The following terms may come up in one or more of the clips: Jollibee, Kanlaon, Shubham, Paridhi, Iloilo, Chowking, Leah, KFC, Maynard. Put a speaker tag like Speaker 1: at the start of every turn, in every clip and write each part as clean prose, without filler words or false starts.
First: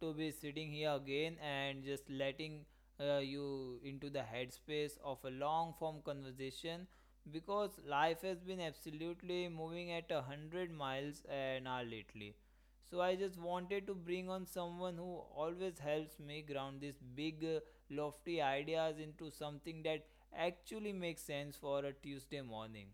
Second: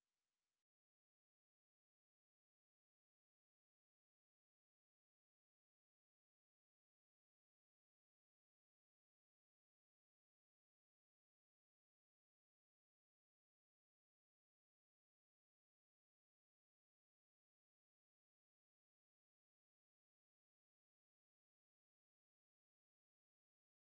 Speaker 1: to be sitting here again and just letting you into the headspace of a long form conversation because life has been absolutely moving at a 100 miles an hour lately. So, I just wanted to bring on someone who always helps me ground these big, lofty ideas into something that actually makes sense for a Tuesday morning.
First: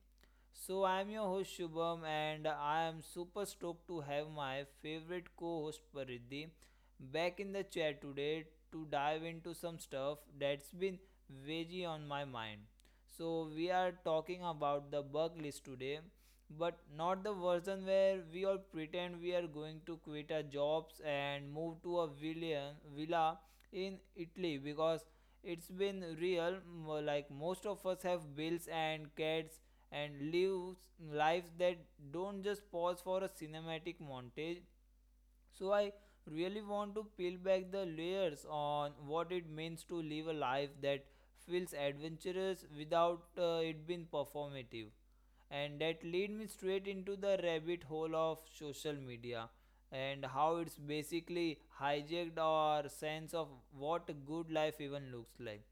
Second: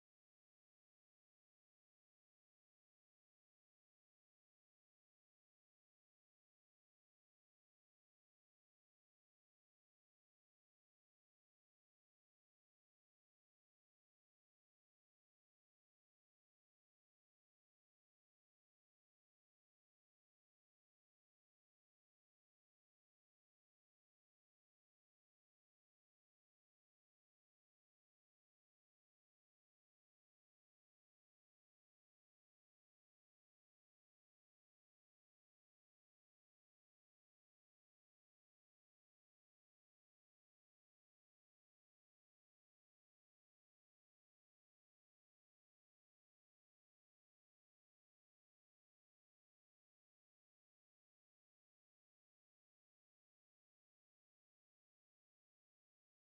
Speaker 1: So, I'm your host Shubham, and I am super stoked to have my favorite co host Paridhi back in the chair today to dive into some stuff that's been veggie on my mind. So, we are talking about the bug list today, but not the version where we all pretend we are going to quit our jobs and move to a villa in Italy because it's been real. Like most of us have bills and cats and lives that don't just pause for a cinematic montage. So I really want to peel back the layers on what it means to live a life that feels adventurous without it being performative, and that lead me straight into the rabbit hole of social media and how it's basically hijacked our sense of what a good life even looks like.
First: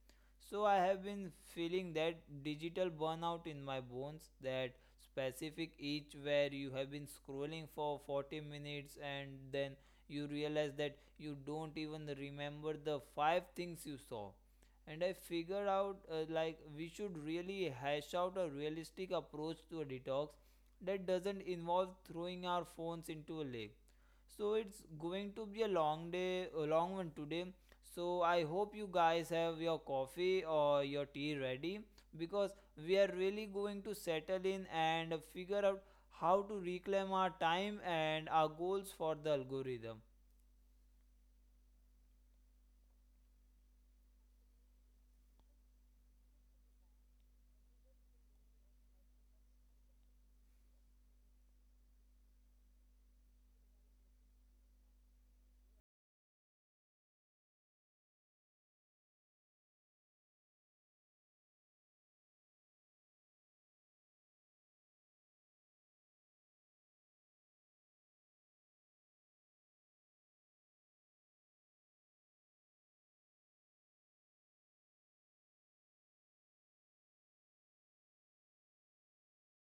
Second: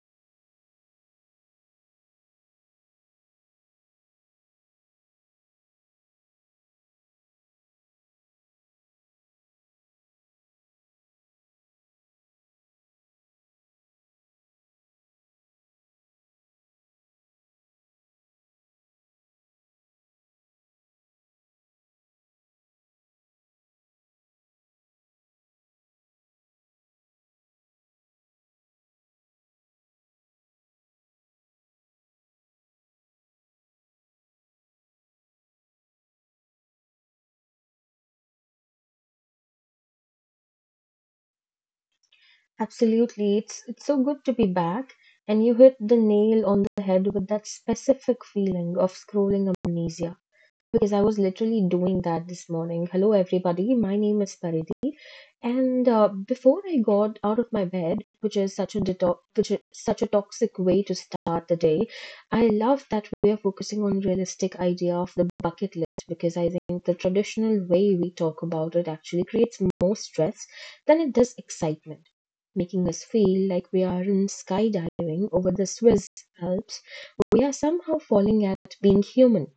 Speaker 1: So I have been feeling that digital burnout in my bones, that specific itch where you have been scrolling for 40 minutes and then you realize that you don't even remember the five things you saw, and I figured out like we should really hash out a realistic approach to a detox that doesn't involve throwing our phones into a lake. So it's going to be a long day, a long one today. So I hope you guys have your coffee or your tea ready, because we are really going to settle in and figure out how to reclaim our time and our goals for the algorithm.
Speaker 2: Absolutely. It's so good to be back, and you hit the nail on the head with that specific feeling of scrolling amnesia because I was literally doing that this morning. Hello everybody. My name is Pariti, and before I got out of my bed, which is such a toxic way to start the day. I love that we are focusing on realistic idea of the bucket list because I think the traditional way we talk about it actually creates more stress than it does excitement, making us feel like we are in skydiving over the Swiss Alps. We are somehow falling at being human.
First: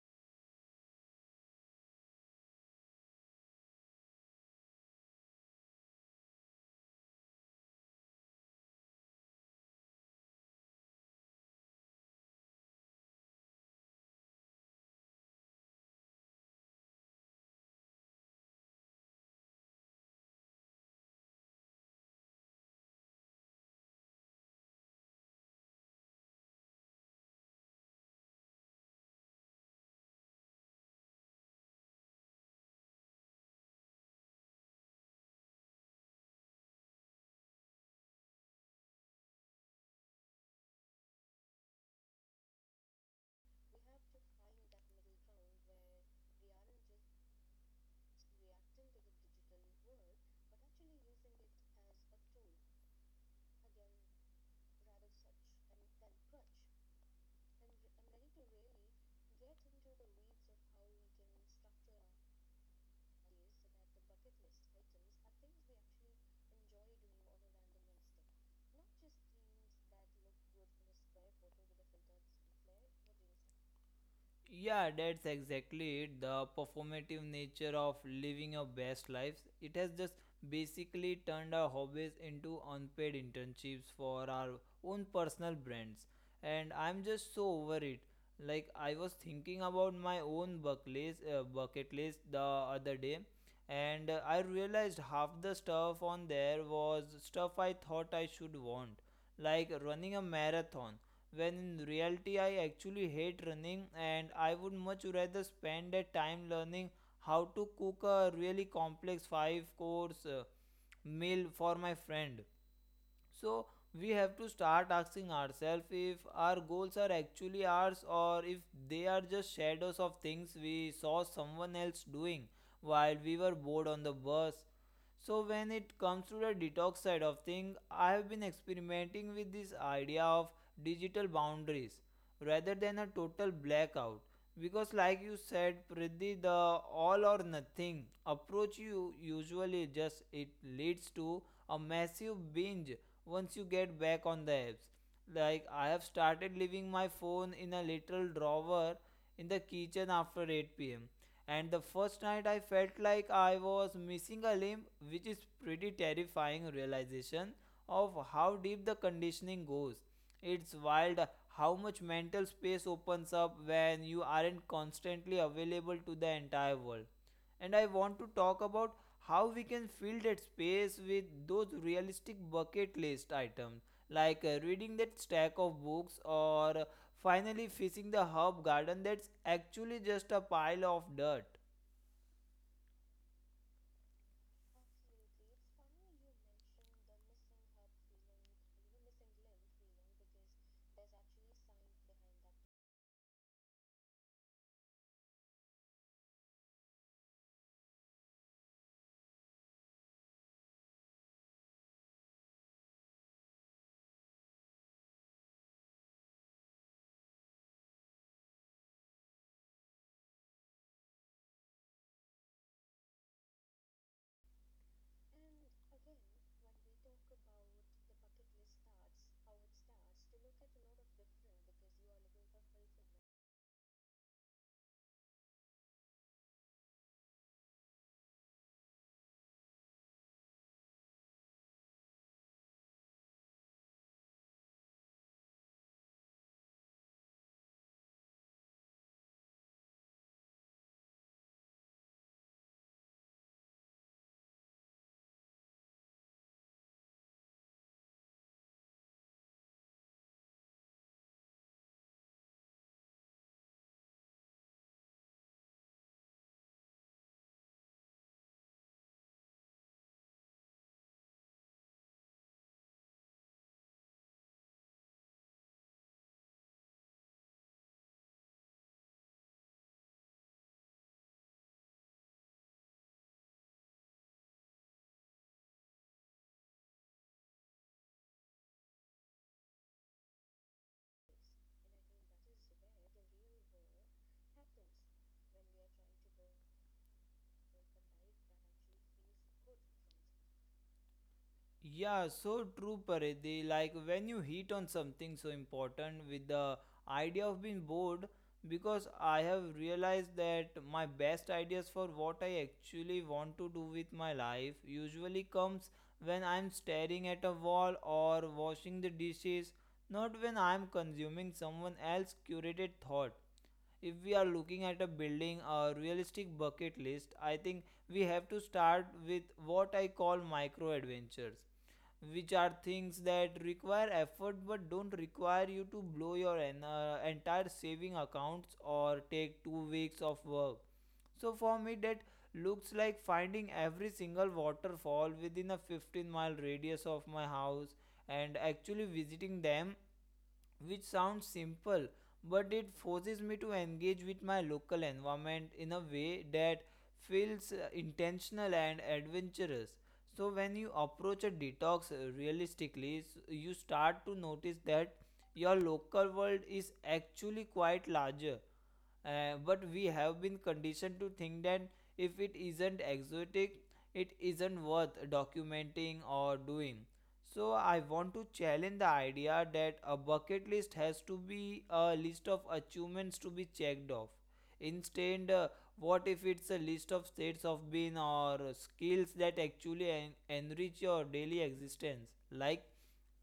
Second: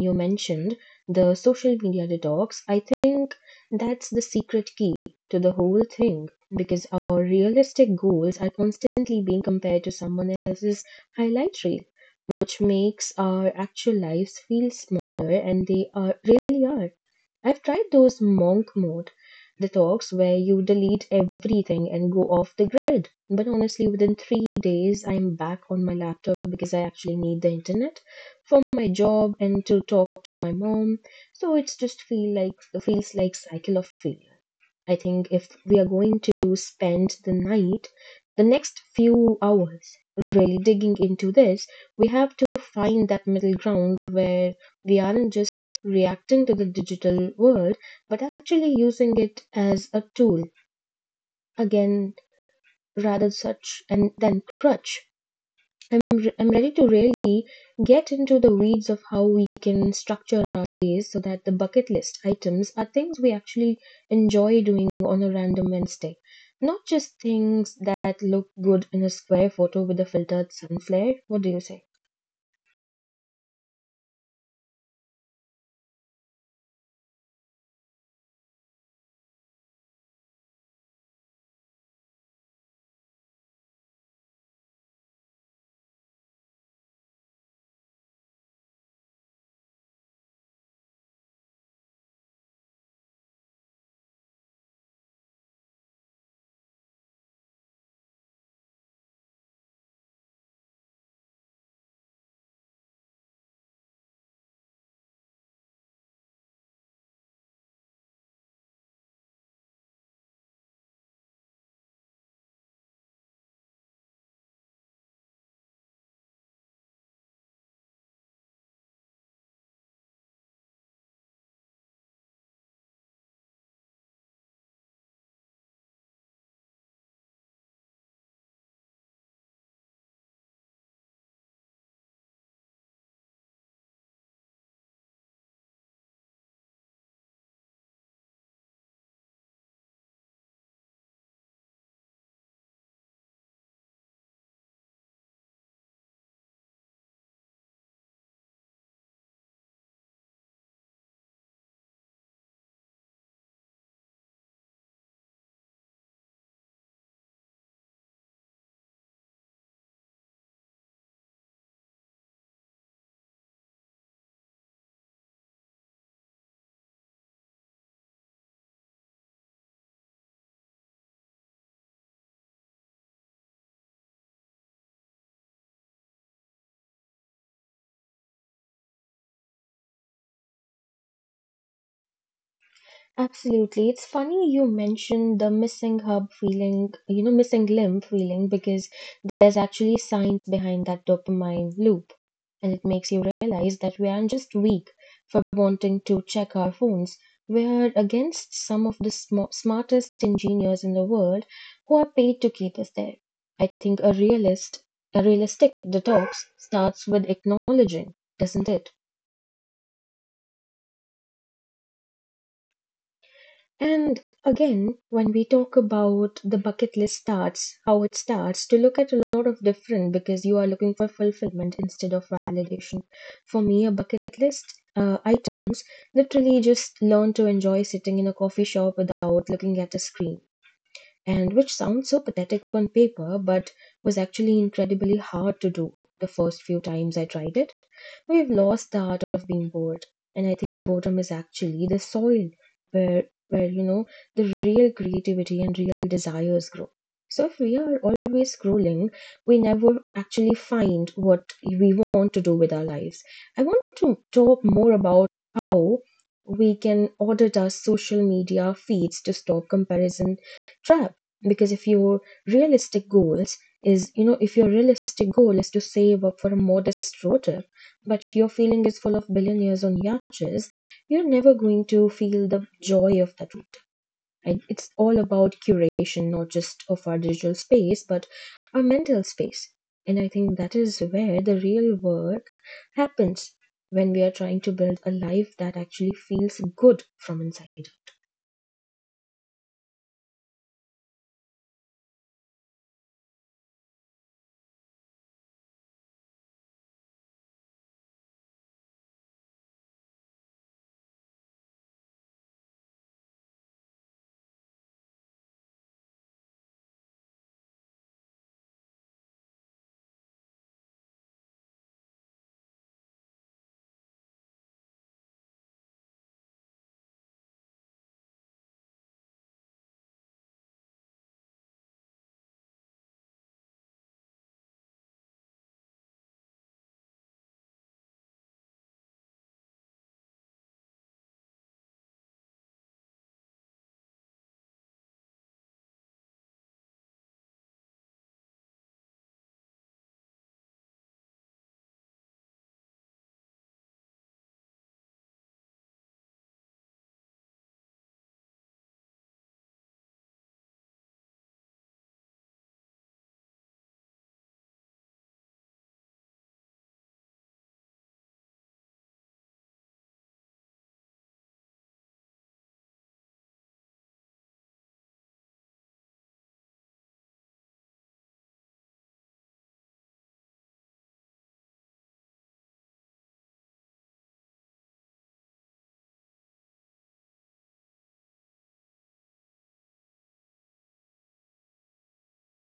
Speaker 2: You mentioned the social media detox. I think that's the secret key to the whole thing because our realistic goals are constantly being compared to someone else's highlight reel, which makes our actual lives feel smaller, and they are really are. I've tried those monk mode detox where you delete everything and go off the grid, but honestly, within 3 days, I'm back on my laptop because I actually need the internet for my job and to talk to my mom. So it's just feel like feels like cycle of failure. I think if we are going to spend the night, the next few hours really digging into this, we have to find that middle ground where we aren't just reacting to the digital world, but actually using it as a tool again rather such and then crutch. I'm ready to really get into the weeds of how we can structure our days so that the bucket list items are things we actually enjoy doing on a random Wednesday, not just things that look good in a square photo with a filtered sun flare. What do you say?
Speaker 1: Yeah, that's exactly it. The performative nature of living your best lives. It has just basically turned our hobbies into unpaid internships for our own personal brands. And I'm just so over it. Like, I was thinking about my own bucket list the other day, and I realized half the stuff on there was stuff I thought I should want, like running a marathon, when in reality I actually hate running and I would much rather spend that time learning how to cook a really complex five course meal for my friend. So we have to start asking ourselves if our goals are actually ours or if they are just shadows of things we saw someone else doing while we were bored on the bus. So when it comes to the detox side of things, I have been experimenting with this idea of digital boundaries rather than a total blackout, because like you said, Pridhi, the all or nothing approach you usually just it leads to a massive binge once you get back on the apps. Like, I have started leaving my phone in a little drawer in the kitchen after 8 pm. And the first night I felt like I was missing a limb, which is pretty terrifying realization of how deep the conditioning goes. It's wild how much mental space opens up when you aren't constantly available to the entire world, and I want to talk about how we can fill that space with those realistic bucket list items, like reading that stack of books or finally fixing the herb garden that's actually just a pile of dirt.
Speaker 2: Absolutely. It's funny you mentioned the missing hub feeling, you know, missing limb feeling because there's actually science behind that dopamine loop, and it makes you realize that we aren't just weak for wanting to check our phones. We are against some of the smartest engineers in the world who are paid to keep us there. I think a realistic detox starts with acknowledging, doesn't it? And again, when we talk about the bucket list starts, how it starts, to look at a lot of different because you are looking for fulfillment instead of validation. For me, a bucket list items literally just learn to enjoy sitting in a coffee shop without looking at a screen, and which sounds so pathetic on paper but was actually incredibly hard to do the first few times I tried it. We've lost the art of being bored, and I think boredom is actually the soil where you know the real creativity and real desires grow. So if we are always scrolling, we never actually find what we want to do with our lives. I want to talk more about how we can audit our social media feeds to stop comparison trap because if your realistic goals is you know if your realistic goal is to save up for a modest road trip but your feeling is full of billionaires on yachts, you're never going to feel the joy of that route, right? It's all about curation, not just of our digital space but our mental space, and I think that is where the real work happens when we are trying to build a life that actually feels good from inside.
Speaker 1: Yeah, so true, Paridi. Like when you hit on something so important with the idea of being bored, because I have realized that my best ideas for what I actually want to do with my life usually comes when I'm staring at a wall or washing the dishes, not when I'm consuming someone else's curated thought. If we are looking at a building a realistic bucket list, I think we have to start with what I call micro adventures, which are things that require effort but don't require you to blow your entire saving accounts or take 2 weeks of work. So for me that looks like finding every single waterfall within a 15-mile radius of my house and actually visiting them, which sounds simple, but it forces me to engage with my local environment in a way that feels intentional and adventurous. So when you approach a detox realistically, you start to notice that your local world is actually quite larger, but we have been conditioned to think that if it isn't exotic, it isn't worth documenting or doing. So I want to challenge the idea that a bucket list has to be a list of achievements to be checked off. Instead, what if it's a list of states of being or skills that actually enrich your daily existence? Like,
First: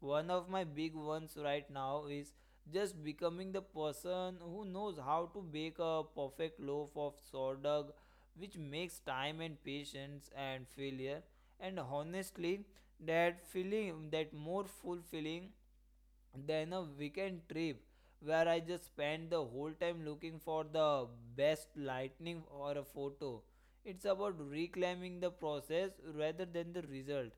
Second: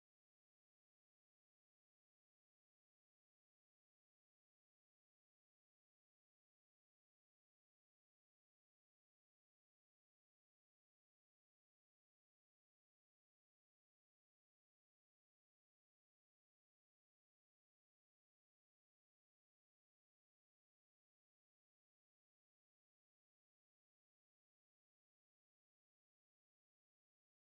Speaker 1: one of my big ones right now is just becoming the person who knows how to bake a perfect loaf of sourdough, which makes time and patience and failure. And honestly, that feeling, that more fulfilling than a weekend trip where I just spend the whole time looking for the best lightning or a photo. It's about reclaiming the process rather than the result.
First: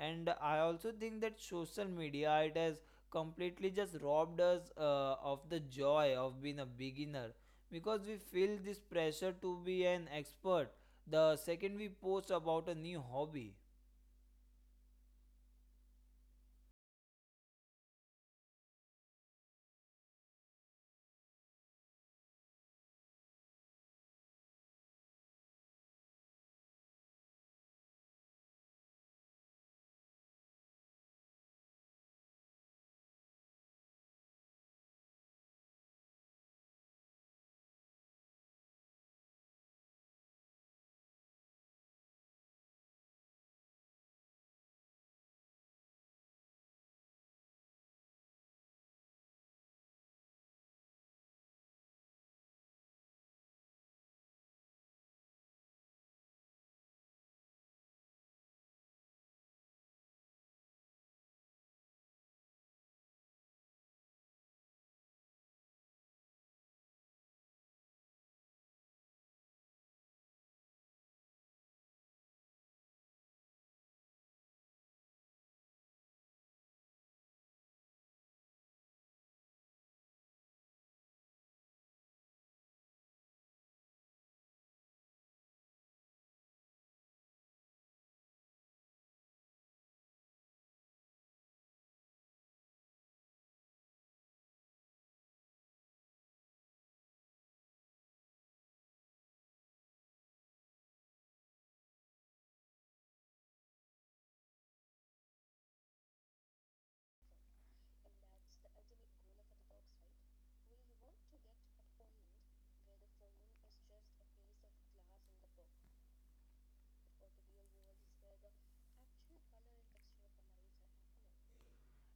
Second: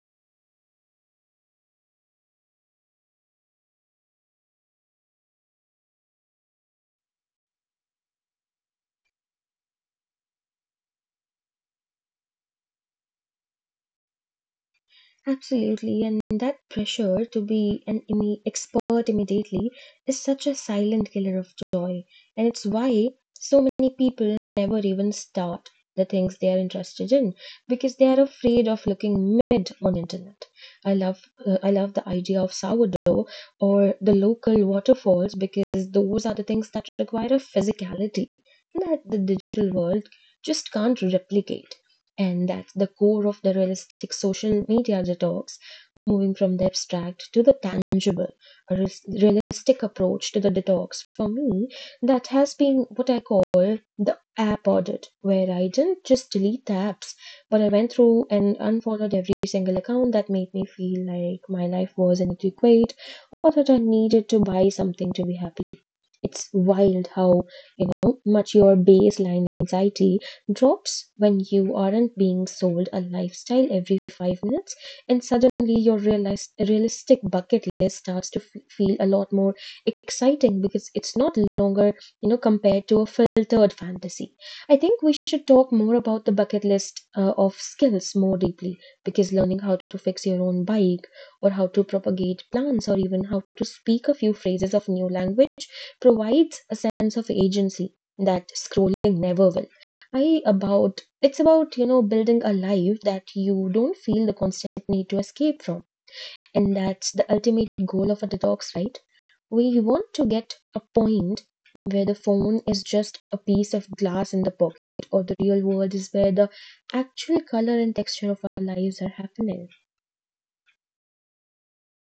Speaker 1: And I also think that social media it has completely just robbed us of the joy of being a beginner, because we feel this pressure to be an expert the second we post about a new hobby.
Speaker 2: Absolutely, and that pressure to be an expert immediately is such a silent killer of joy, and it's why so many people never even start the things they are interested in because they are afraid of looking mid on internet. I love I love the idea of sourdough or the local waterfalls because those are the things that require a physicality that the digital world just can't replicate. And that's the core of the realistic social media detox, moving from the abstract to the tangible. Realistic approach to the detox for me, that has been what I call the app audit, where I didn't just delete the apps, but I went through and unfollowed every single account that made me feel like my life was inadequate or that I needed to buy something to be happy. It's wild how, you know, much your baseline anxiety drops when you aren't being sold a lifestyle every 5 minutes, and suddenly your realistic bucket list starts to feel a lot more exciting because it's not longer, you know, compared to a filtered fantasy. I think we should talk more about the bucket list of skills more deeply because learning how to fix your own bike or how to propagate plants or even how to speak a few phrases of new language provides a sense of agency that scrolling never will. I about it's about, you know, building a life that you don't feel the constant need to escape from, and that's the ultimate goal of a detox, right? We want to get a point where the phone is just a piece of glass in the pocket, or the real world is where the actual color and texture of our lives are happening.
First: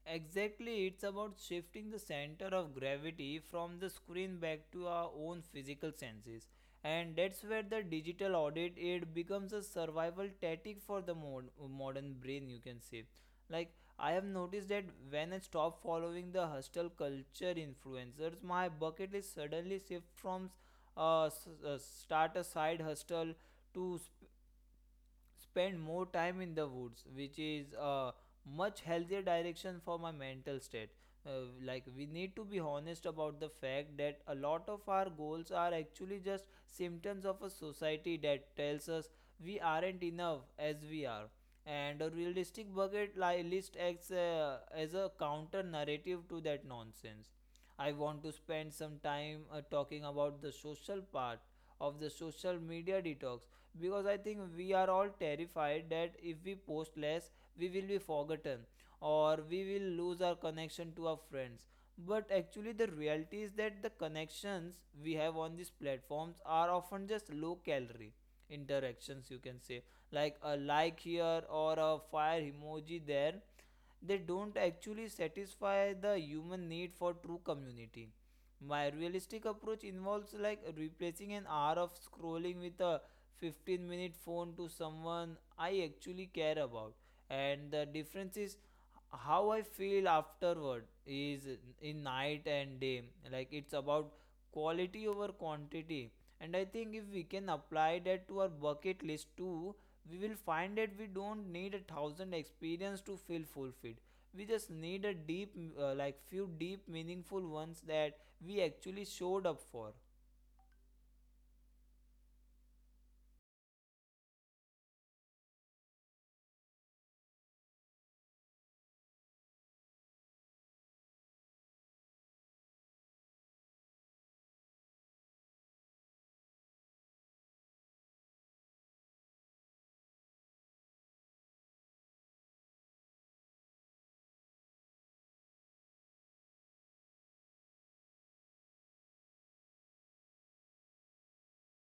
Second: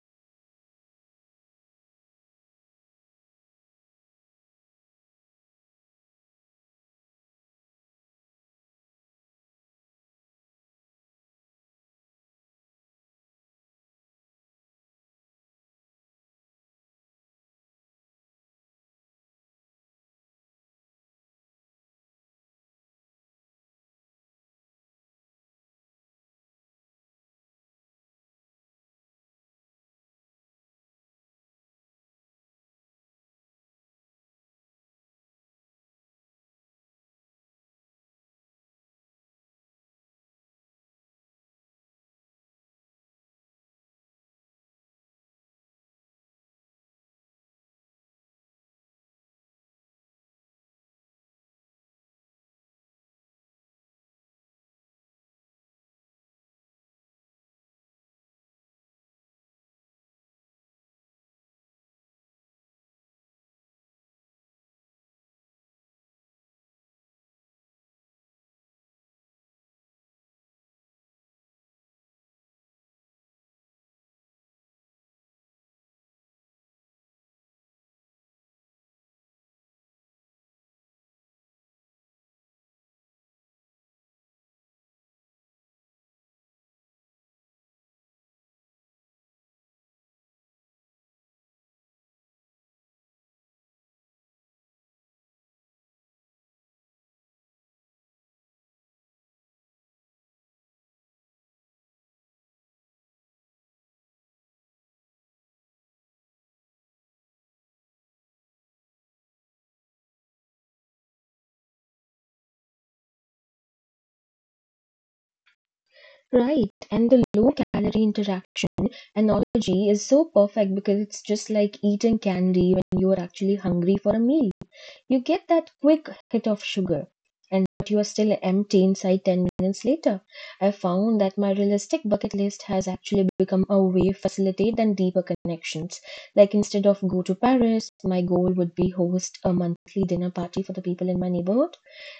Speaker 1: Exactly, it's about shifting the center of gravity from the screen back to our own physical senses. And that's where the digital audit aid becomes a survival tactic for the modern brain, you can say. Like, I have noticed that when I stop following the hostile culture influencers, my bucket list suddenly shifts from start a side hustle to spend more time in the woods, which is a much healthier direction for my mental state. Like, we need to be honest about the fact that a lot of our goals are actually just symptoms of a society that tells us we aren't enough as we are. And a realistic bucket list acts as a counter narrative to that nonsense. I want to spend some time talking about the social part of the social media detox, because I think we are all terrified that if we post less, we will be forgotten or we will lose our connection to our friends. But actually, the reality is that the connections we have on these platforms are often just low calorie interactions, you can say, like a like here or a fire emoji there. They don't actually satisfy the human need for true community. My realistic approach involves like replacing an hour of scrolling with a 15-minute phone to someone I actually care about. And the difference is how I feel afterward is in night and day. Like, it's about quality over quantity. And I think if we can apply that to our bucket list too, we will find that we don't need a thousand experience to feel fulfilled. We just need like few deep, meaningful ones that we actually showed up for.
Speaker 2: Right, and the low calorie interaction analogy is so perfect because it's just like eating candy when you are actually hungry for a meal. You get that quick hit of sugar, and but you are still empty inside 10 minutes later. I found that my realistic bucket list has actually become a way facilitate than deeper connections. Like instead of go to Paris, my goal would be host a monthly dinner party for the people in my neighborhood,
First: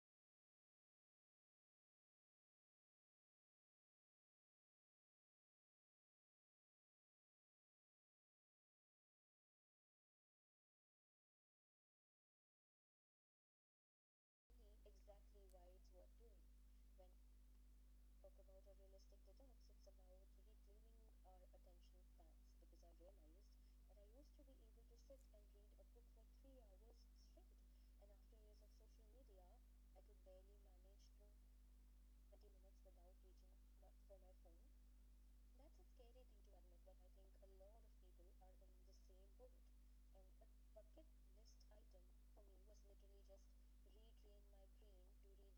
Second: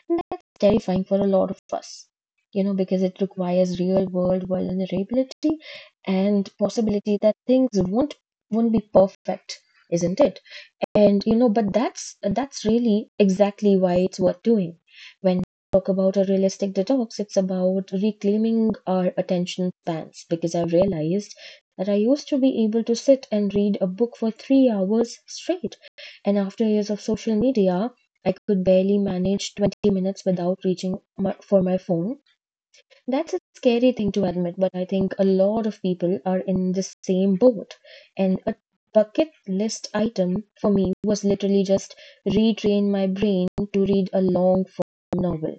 Speaker 2: and that's terrifying for a lot of us, you know, because it requires real world vulnerability and possibility that things won't be perfect, isn't it? And you know, but that's really exactly why it's worth doing. When we talk about a realistic detox, it's about reclaiming our attention spans because I've realized that I used to be able to sit and read a book for 3 hours straight. And after years of social media, I could barely manage 20 minutes without reaching for my phone. That's a scary thing to admit, but I think a lot of people are in the same boat. And a bucket list item for me was literally just retrain my brain to read a long form novel.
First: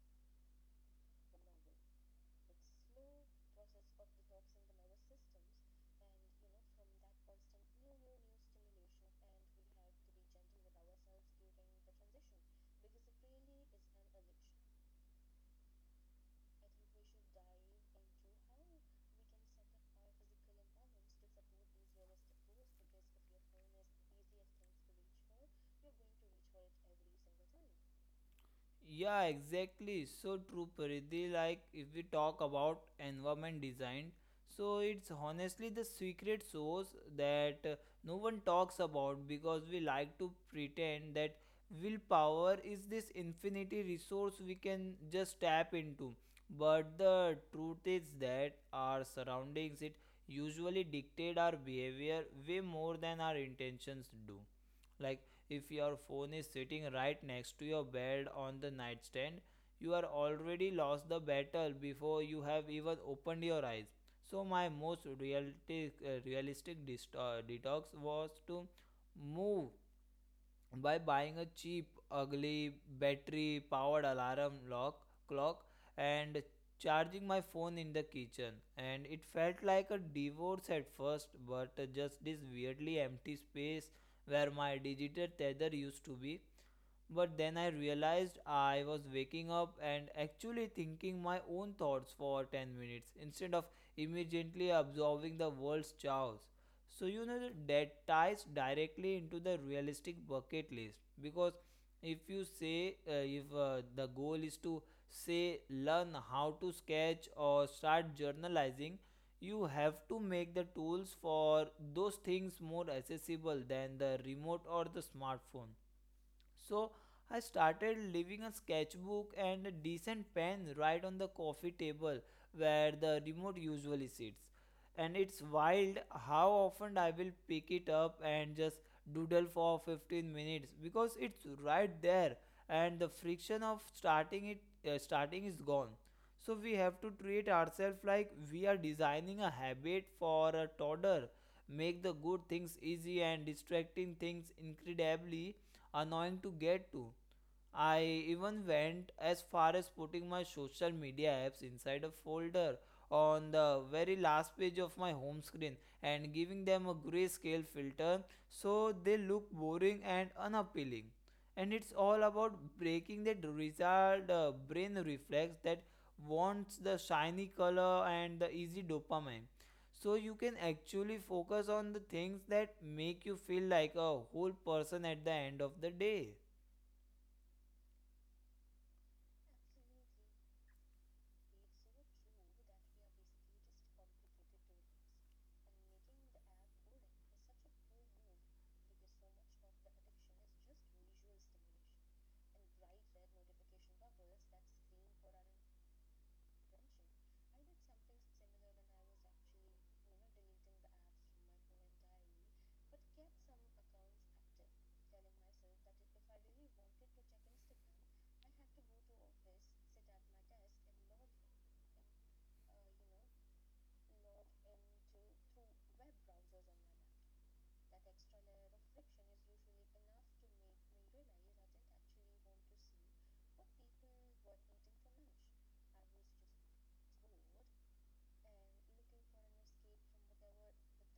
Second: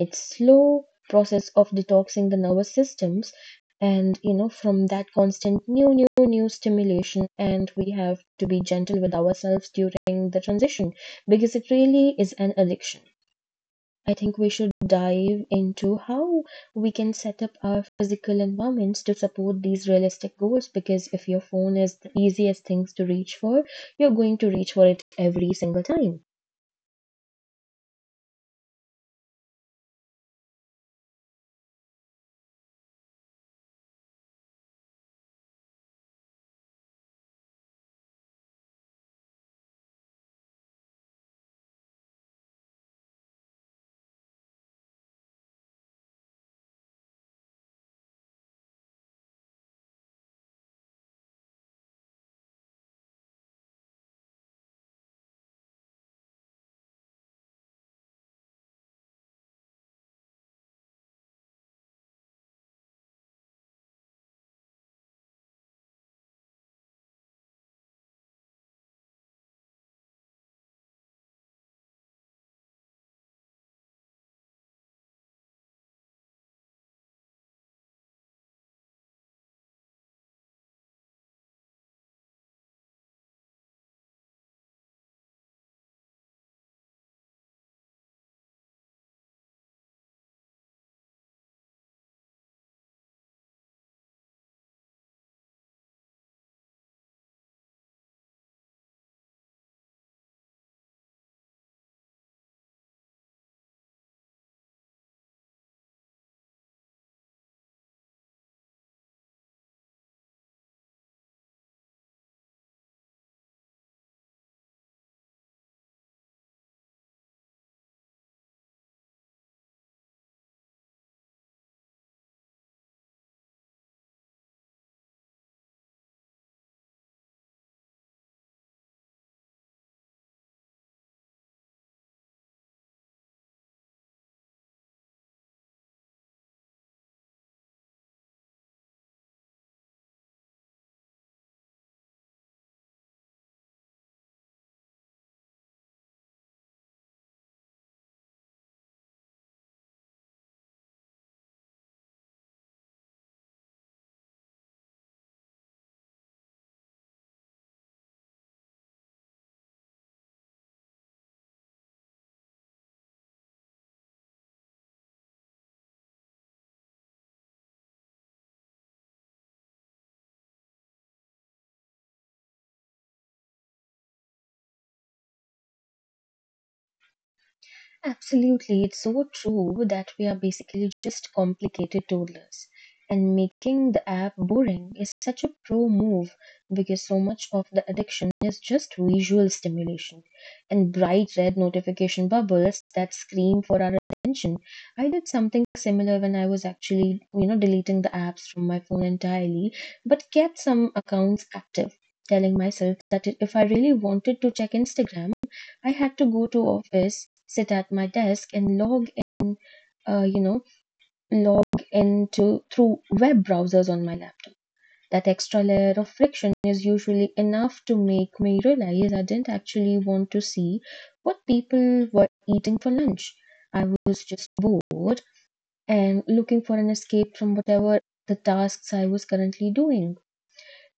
Speaker 2: It's slow process of detoxing the nervous systems and, you know, from that constant new stimulation, and we have to be gentle with ourselves during the transition because it really is an addiction. I think we should dive into how we can set up our physical environments to support these realistic goals because if your phone is the easiest things to reach for, you're going to reach for it every single time.
Speaker 1: Yeah, exactly. So true, Paridhi. Like if we talk about environment design, so it's honestly the secret source that no one talks about, because we like to pretend that willpower is this infinity resource we can just tap into. But the truth is that our surroundings it usually dictate our behavior way more than our intentions do. Like, if your phone is sitting right next to your bed on the nightstand, you are already lost the battle before you have even opened your eyes. So my most realistic detox was to move by buying a cheap, ugly, battery powered alarm clock and charging my phone in the kitchen. And it felt like a divorce at first, but just this weirdly empty space where my digital tether used to be. But then I realized I was waking up and actually thinking my own thoughts for 10 minutes instead of immediately absorbing the world's chaos. So, you know, that ties directly into the realistic bucket list, because if you say, if the goal is to say, learn how to sketch or start journalizing, you have to make the tools for those things more accessible than the remote or the smartphone. So I started leaving a sketchbook and a decent pen right on the coffee table where the remote usually sits. And it's wild how often I will pick it up and just doodle for 15 minutes, because it's right there and the friction of starting is gone. So we have to treat ourselves like we are designing a habit for a toddler. Make the good things easy and distracting things incredibly annoying to get to. I even went as far as putting my social media apps inside a folder on the very last page of my home screen and giving them a grayscale filter so they look boring and unappealing. And it's all about breaking that lizard brain reflex that wants the shiny color and the easy dopamine so you can actually focus on the things that make you feel like a whole person at the end of the day.
Speaker 2: Absolutely, it's so true that we are basically just complicated toddlers. And making the app boring is such a pro move because so much of the addiction is just visual stimulation and bright red notification bubbles that scream for our attention. I did something similar when I was actually, you know, deleting the apps from my phone entirely, but kept some accounts active, telling myself that if I really wanted to check Instagram, I had to go to office, sit at my desk, and log in, you know, log into through web browsers on my laptop. That extra layer of friction is usually enough to make me realize I didn't actually want to see what people were eating for lunch. I was just bored and looking for an escape from whatever the tasks I was currently doing,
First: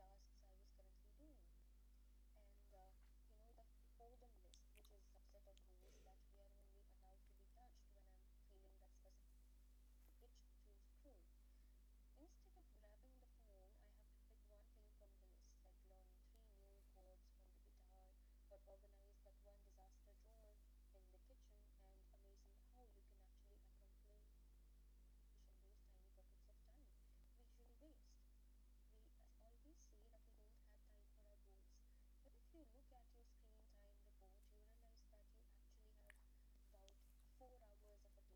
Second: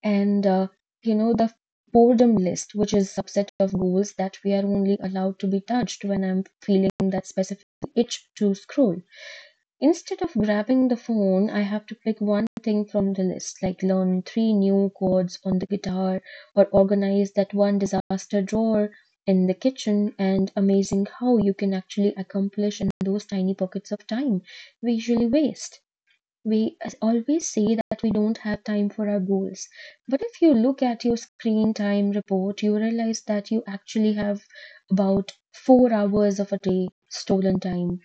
Speaker 2: and you know, the boredom list, which is a subset of goals that we are only allowed to be touched when I'm feeling that specific itch to scroll. Instead of grabbing the phone, I have to pick one thing from the list, like learn three new chords on the guitar or organize that one disaster drawer in the kitchen. And amazing how you can actually accomplish in those tiny pockets of time we usually waste. We always say that we don't have time for our goals. But if you look at your screen time report, you realize that you actually have about 4 hours of a day stolen time,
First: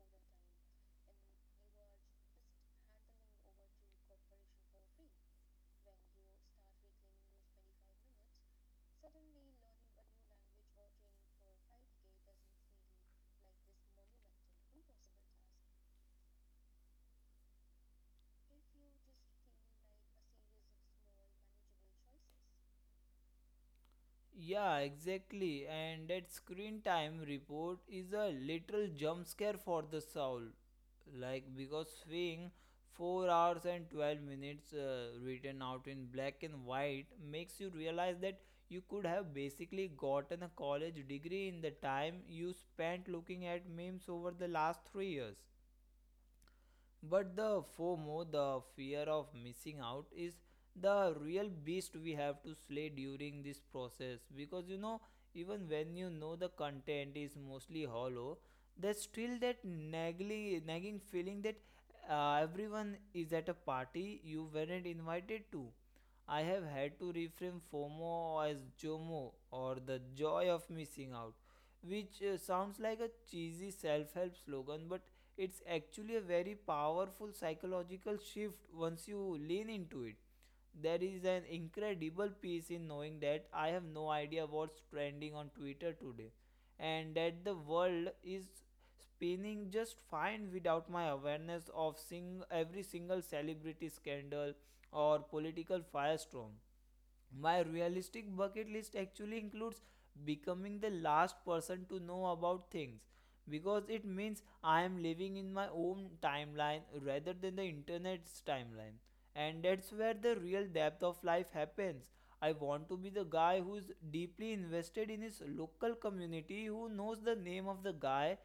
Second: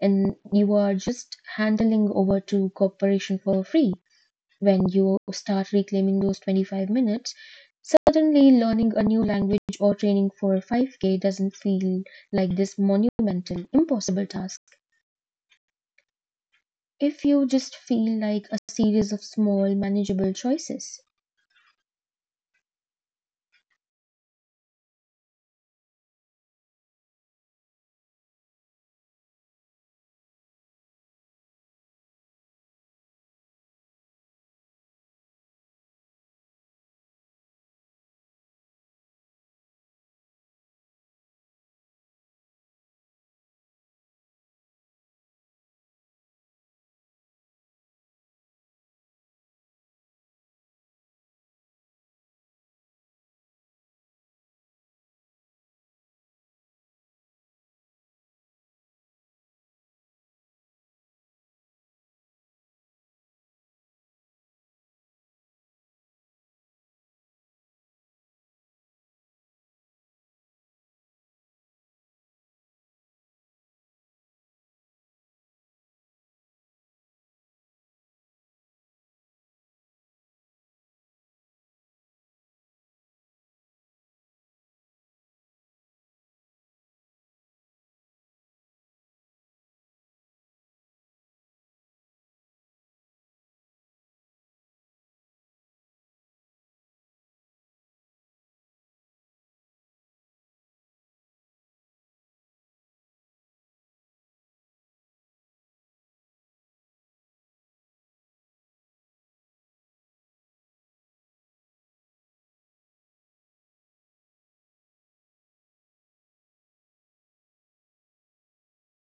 Speaker 2: and you are just handling over to corporation for free. When you start reclaiming those 25 minutes, suddenly learning a new language or training for 5K doesn't feel like this monumental, impossible task if you just feel like a series of small, manageable choices.
Speaker 1: Yeah, exactly, and that screen time report is a literal jump scare for the soul, like because seeing 4 hours and 12 minutes written out in black and white makes you realize that you could have basically gotten a college degree in the time you spent looking at memes over the last 3 years. But the FOMO, the fear of missing out, is the real beast we have to slay during this process. Because you know, even when you know the content is mostly hollow, there's still that nagging feeling that everyone is at a party you weren't invited to. I have had to reframe FOMO as JOMO, or the joy of missing out, which sounds like a cheesy self help slogan, but it's actually a very powerful psychological shift once you lean into it. There is an incredible peace in knowing that I have no idea what's trending on Twitter today and that the world is spinning just fine without my awareness of every single celebrity scandal or political firestorm. My realistic bucket list actually includes becoming the last person to know about things, because it means I am living in my own timeline rather than the internet's timeline, and that's where the real depth of life happens. I want to be the guy who's deeply invested in his local community, who knows the name of the guy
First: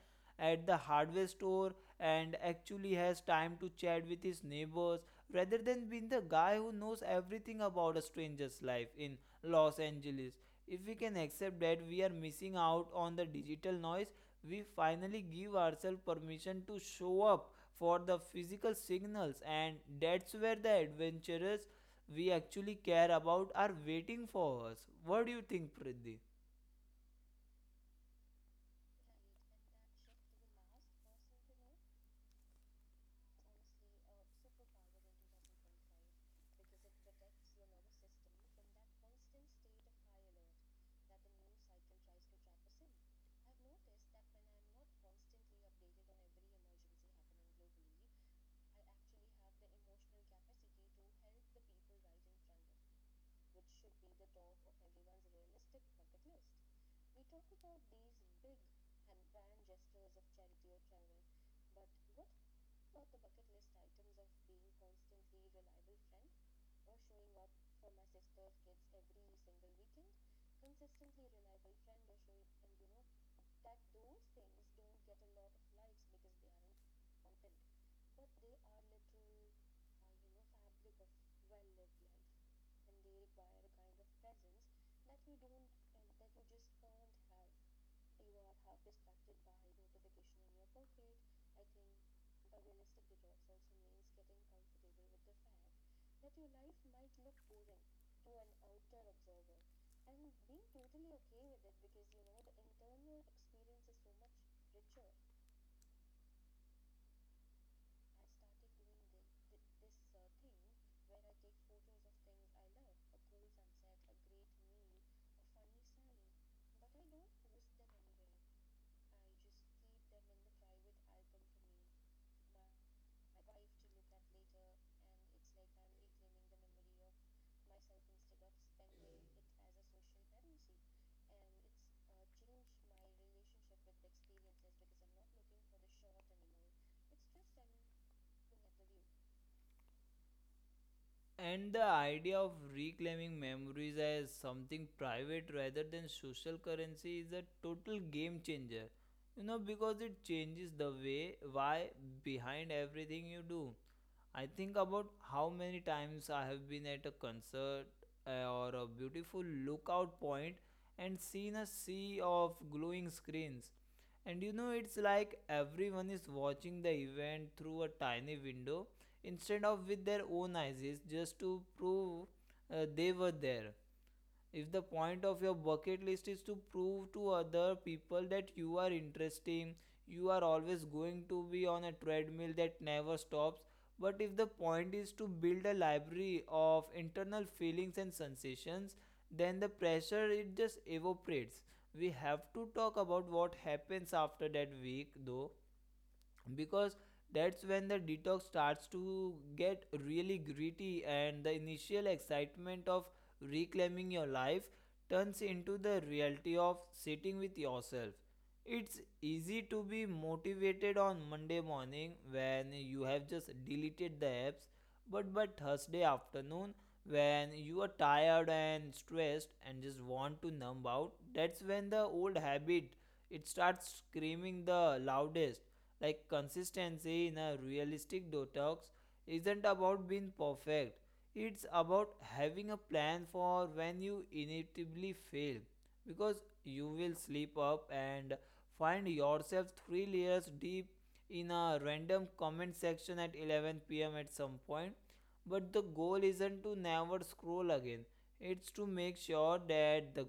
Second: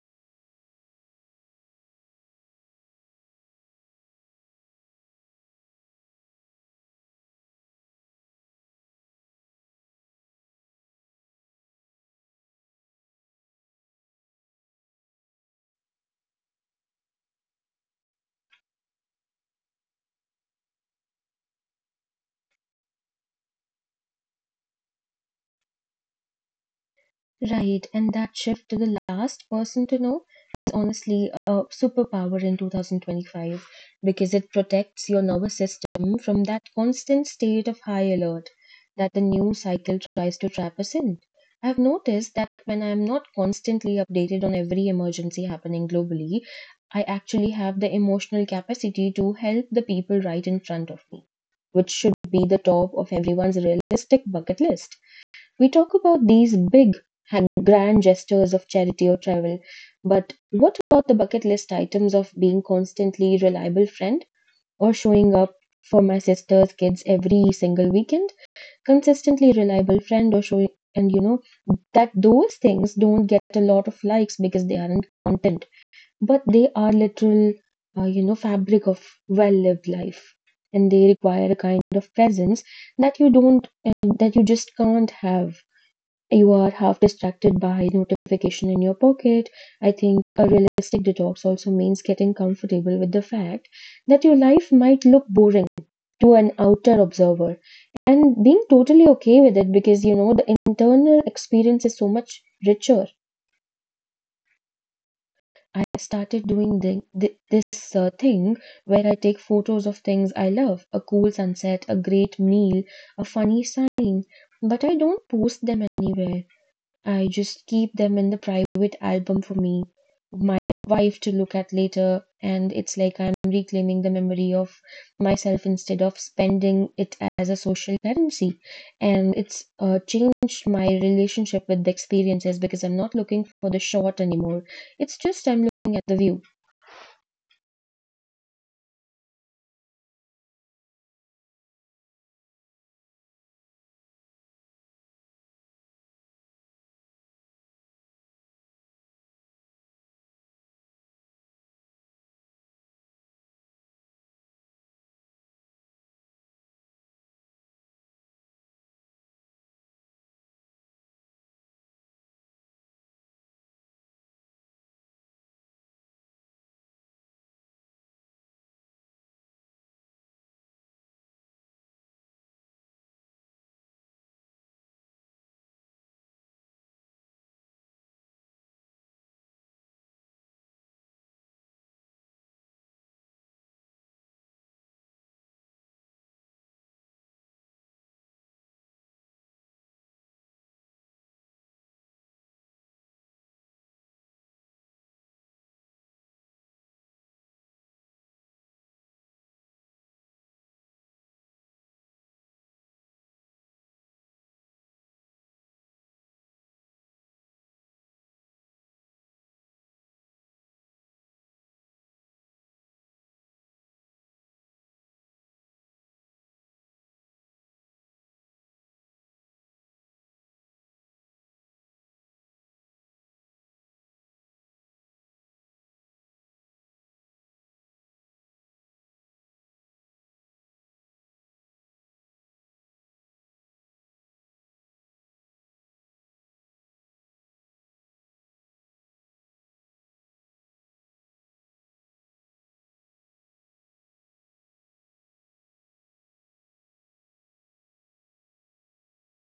Speaker 1: at the hardware store and actually has time to chat with his neighbors, rather than being the guy who knows everything about a stranger's life in Los Angeles. If we can accept that we are missing out on the digital noise, we finally give ourselves permission to show up for the physical signals, and that's where the adventurers we actually care about are waiting for us. What do you think, Pridhi?
Speaker 2: Right, and that shift to the last person to know is honestly a superpower in 2025 because it protects your nervous system from that constant state of high alert that the news cycle tries to trap us in. I've noticed that when I'm not constantly updated on every emergency happening globally, I actually have the emotional capacity to help the people right in front of me, which should be the top of everyone's realistic bucket list. We talk about these big and grand gestures of charity or travel, but what about the bucket list items of being constantly reliable friend or showing up for my sister's kids every single weekend? Consistently reliable friend or showing, and that those things don't get a lot of likes because they aren't content, but they are literal fabric of well-lived life, and they require a kind of presence that you don't, that you just can't have you are half distracted by notification in your pocket. I think a realistic detox also means getting comfortable with the fact that your life might look boring to an outer observer and being totally okay with it because you know the internal experience is so much richer. I started doing this thing where I take photos of things I love, a cool sunset, a great meal, a funny sign, but I don't post them anywhere. I just keep them in the private album for me, my wife to look at later. And it's like I'm reclaiming the memory of myself instead of spending it as a social currency. And it's changed my relationship with the experiences because I'm not looking for the shot anymore. It's just I'm looking at the view.
Speaker 1: And the idea of reclaiming memories as something private rather than social currency is a total game changer. You know, because it changes the way, why, behind everything you do. I think about how many times I have been at a concert or a beautiful lookout point and seen a sea of glowing screens, and you know, it's like everyone is watching the event through a tiny window instead of with their own eyes, just to prove they were there. If the point of your bucket list is to prove to other people that you are interesting, you are always going to be on a treadmill that never stops. But if the point is to build a library of internal feelings and sensations, then the pressure it just evaporates. We have to talk about what happens after that week though, because that's when the detox starts to get really gritty and the initial excitement of reclaiming your life turns into the reality of sitting with yourself. It's easy to be motivated on Monday morning when you have just deleted the apps, but by Thursday afternoon, when you are tired and stressed and just want to numb out, that's when the old habit it starts screaming the loudest. Like, consistency in a realistic detox isn't about being perfect, it's about having a plan for when you inevitably fail, because you will slip up and find yourself three layers deep in a random comment section at 11 pm at some point. But the goal isn't to never scroll again, it's to make sure that the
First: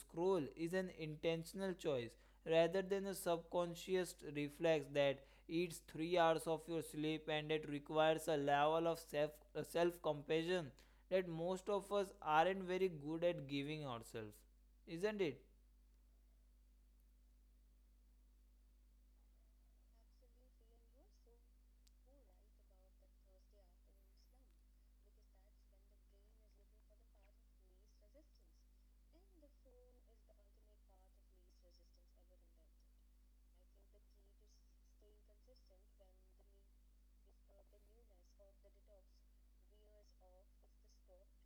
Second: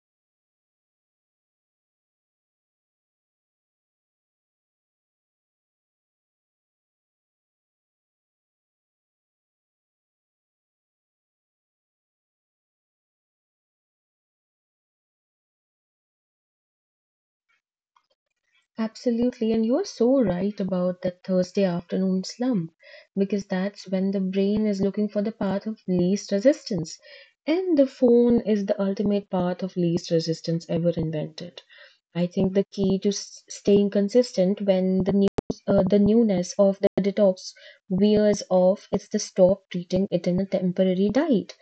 Speaker 1: scroll is an intentional choice rather than a subconscious reflex that eats 3 hours of your sleep, and it requires a level of self compassion that most of us aren't very good at giving ourselves. Isn't it?
Speaker 2: Absolutely. And you are so right about that Thursday afternoon slump, because that's when the brain is looking for the path of least resistance. And the phone is the ultimate path of least resistance ever invented. I think the key to staying consistent when the news, the newness of the detox wears off is to stop treating it in a temporary diet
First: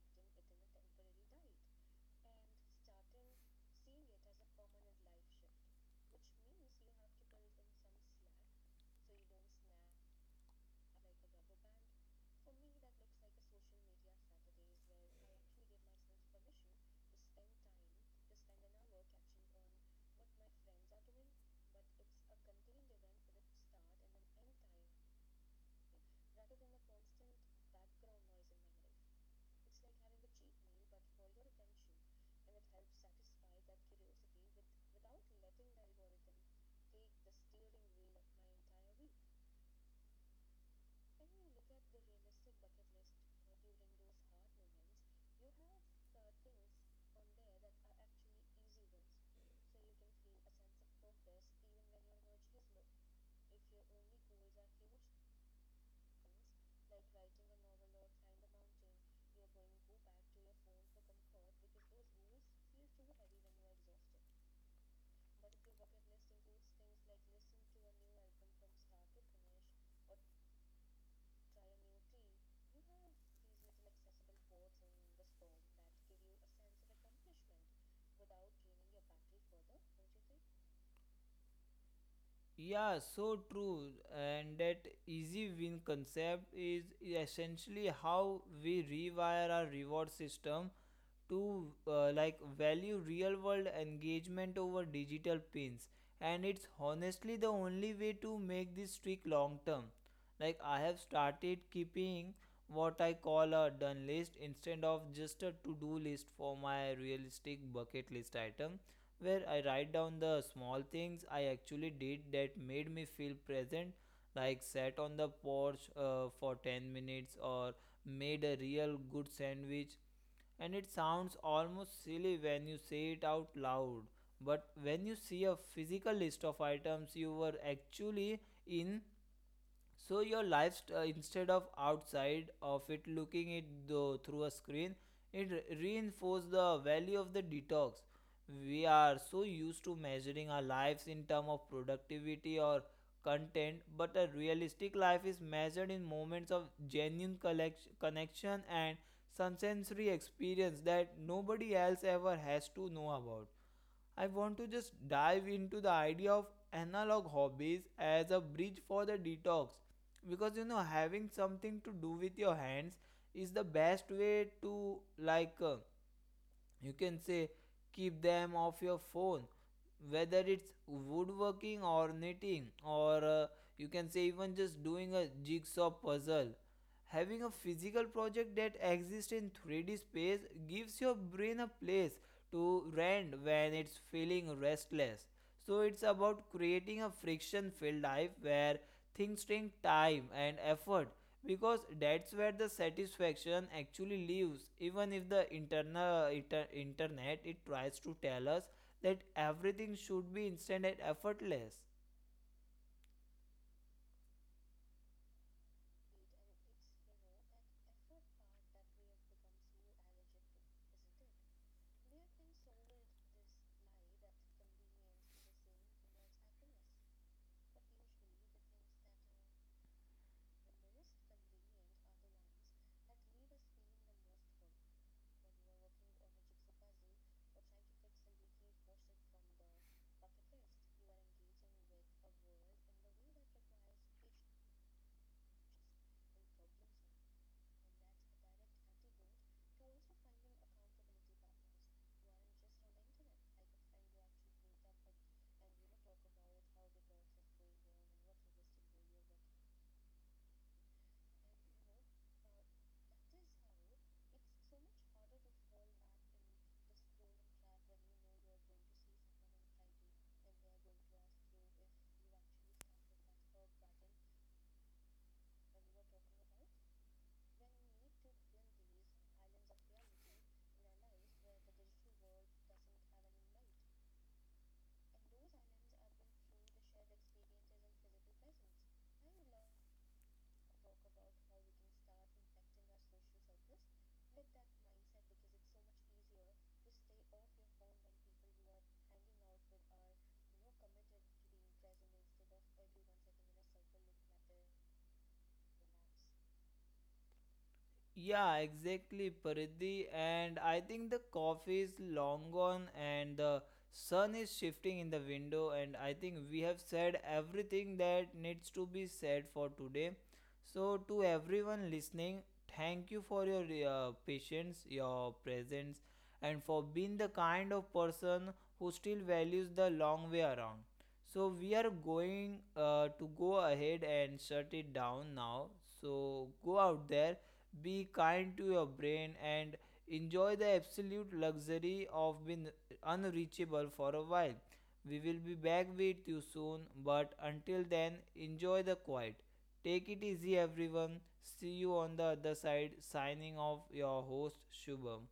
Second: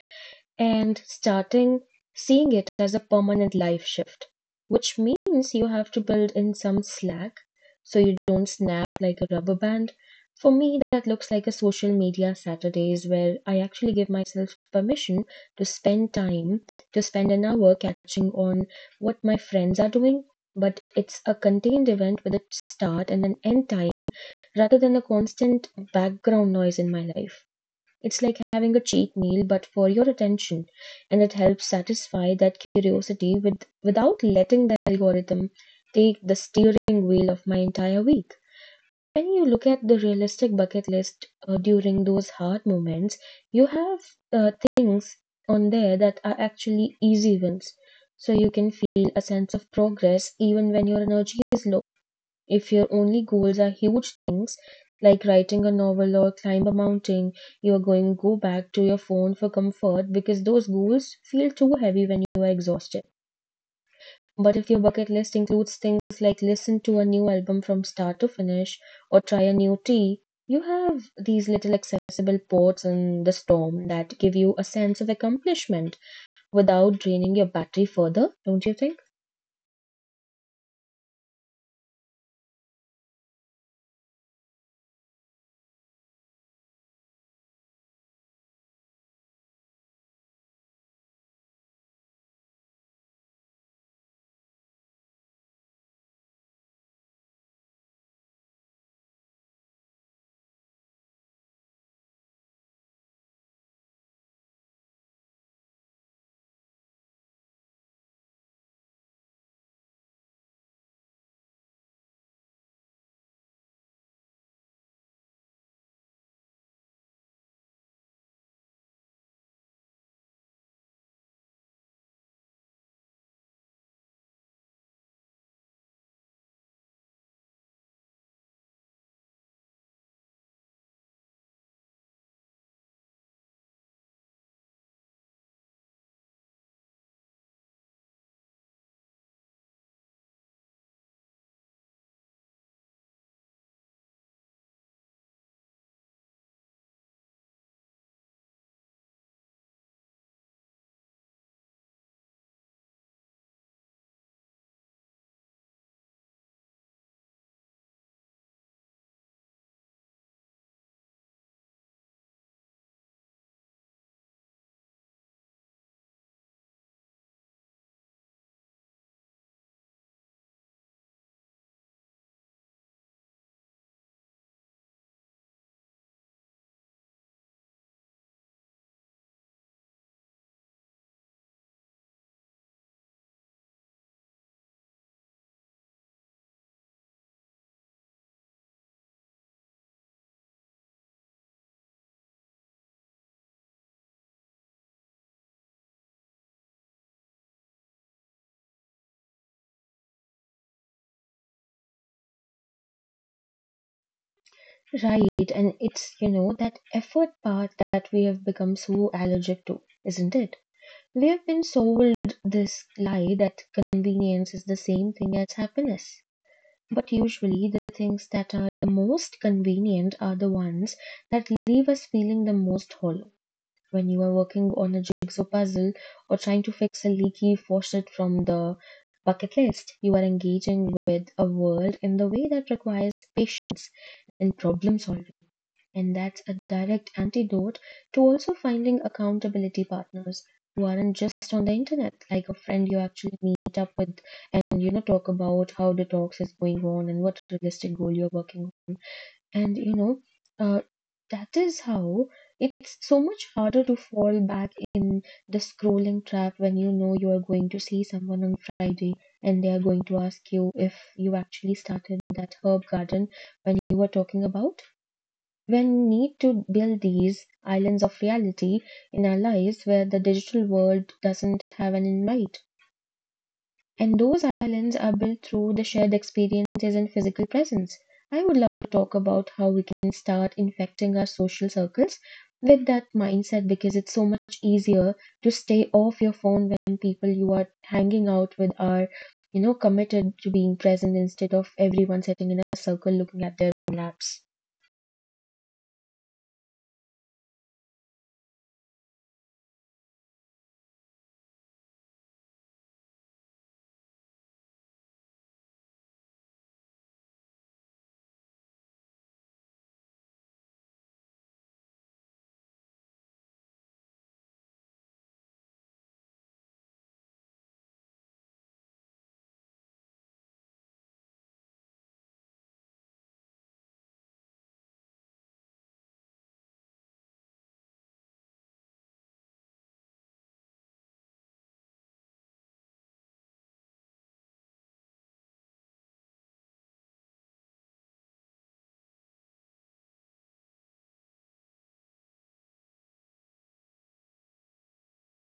Speaker 2: and starting seeing it as a permanent life shift, which means you have to build in some slack so you don't snap like a rubber band. For me, that looks like a social media Saturdays where I actually give myself permission to spend time, to spend an hour catching on what my friends are doing, but it's a contained event with a start and an end time rather than a constant background noise in my life. It's like having a cheat meal, but for your attention, and it helps satisfy that curiosity with, without letting the algorithm take the steering wheel of my entire week. When you look at the realistic bucket list during those hard moments, you have uh, things on there that are actually easy wins. So you can feel a sense of progress even when your energy is low. If your only goals are huge things like writing a novel or climb a mountain, you are going to go back to your phone for comfort because those goals feel too heavy when you are exhausted. But if your bucket list includes things like listen to a new album from start to finish or try a new tea, you have these little accessible ports in the storm that give you a sense of accomplishment without draining your battery further, don't you think?
Speaker 1: Yeah, so true. And that easy win concept is essentially how we rewire our reward system to like value real world engagement over digital pins, and it's honestly the only way to make this streak long term. Like, I have started keeping what I call a done list instead of just a to do list for my realistic bucket list item, where I write down the small things I actually did that made me feel present, like sat on the porch for 10 minutes or made a real good sandwich. And it sounds almost silly when you say it out loud, but when you see a physical list of items you were actually in, so your life instead of outside of it looking it though through a screen, it reinforce the value of the detox. We are so used to measuring our lives in terms of productivity or content, but a realistic life is measured in moments of genuine connection and some sensory experience that nobody else ever has to know about. I want to just dive into the idea of analog hobbies as a bridge for the detox, because you know, having something to do with your hands is the best way to you can say keep them off your phone, whether it's woodworking or knitting or you can say even just doing a jigsaw puzzle. Having a physical project that exists in 3D space gives your brain a place to rent when it's feeling restless. So it's about creating a friction filled life where things take time and effort, because that's where the satisfaction actually lives, even if the internet it tries to tell us that everything should be instant and effortless.
Speaker 2: Right, and it's, you know, that effort part that we have become so allergic to, isn't it? We have been sold this lie that convenience is the same thing as happiness. But usually, the things that are the most convenient are the ones that leave us feeling the most hollow when you are working on a jigsaw puzzle or trying to fix a leaky faucet from the bucket list. You are engaging with a world in the way that requires patience and problem solving. And that's a direct antidote to also finding accountability partners who aren't just on the internet, like a friend you actually meet up with, and you know talk about how the talks is going on and what realistic goal you're working on, and uh, that is how it's so much harder to fall back in the scrolling trap when you know you are going to see someone on friday and they are going to ask you if you actually started that herb garden when you were talking about when need to build these islands of reality in our lives where the digital world doesn't have an invite, and those islands are built through the shared experiences and physical presence. I would love to talk about how we can start infecting our social circles with that mindset because it's so much easier to stay off your phone when people you are hanging out with are, you know, committed to being present instead of everyone sitting in a circle looking at their own laps.
Speaker 1: Yeah, exactly, Paridhi. And I think the coffee is long gone and the sun is shifting in the window. And I think we have said everything that needs to be said for today. So, to everyone listening, thank you for your patience, your presence, and for being the kind of person who still values the long way around. So, we are going to go ahead and shut it down now. So, go out there, be kind to your brain and enjoy the absolute luxury of being unreachable for a while. We will be back with you soon, but until then, enjoy the quiet. Take it easy, everyone. See you on the other side. Signing off, your host Shubham.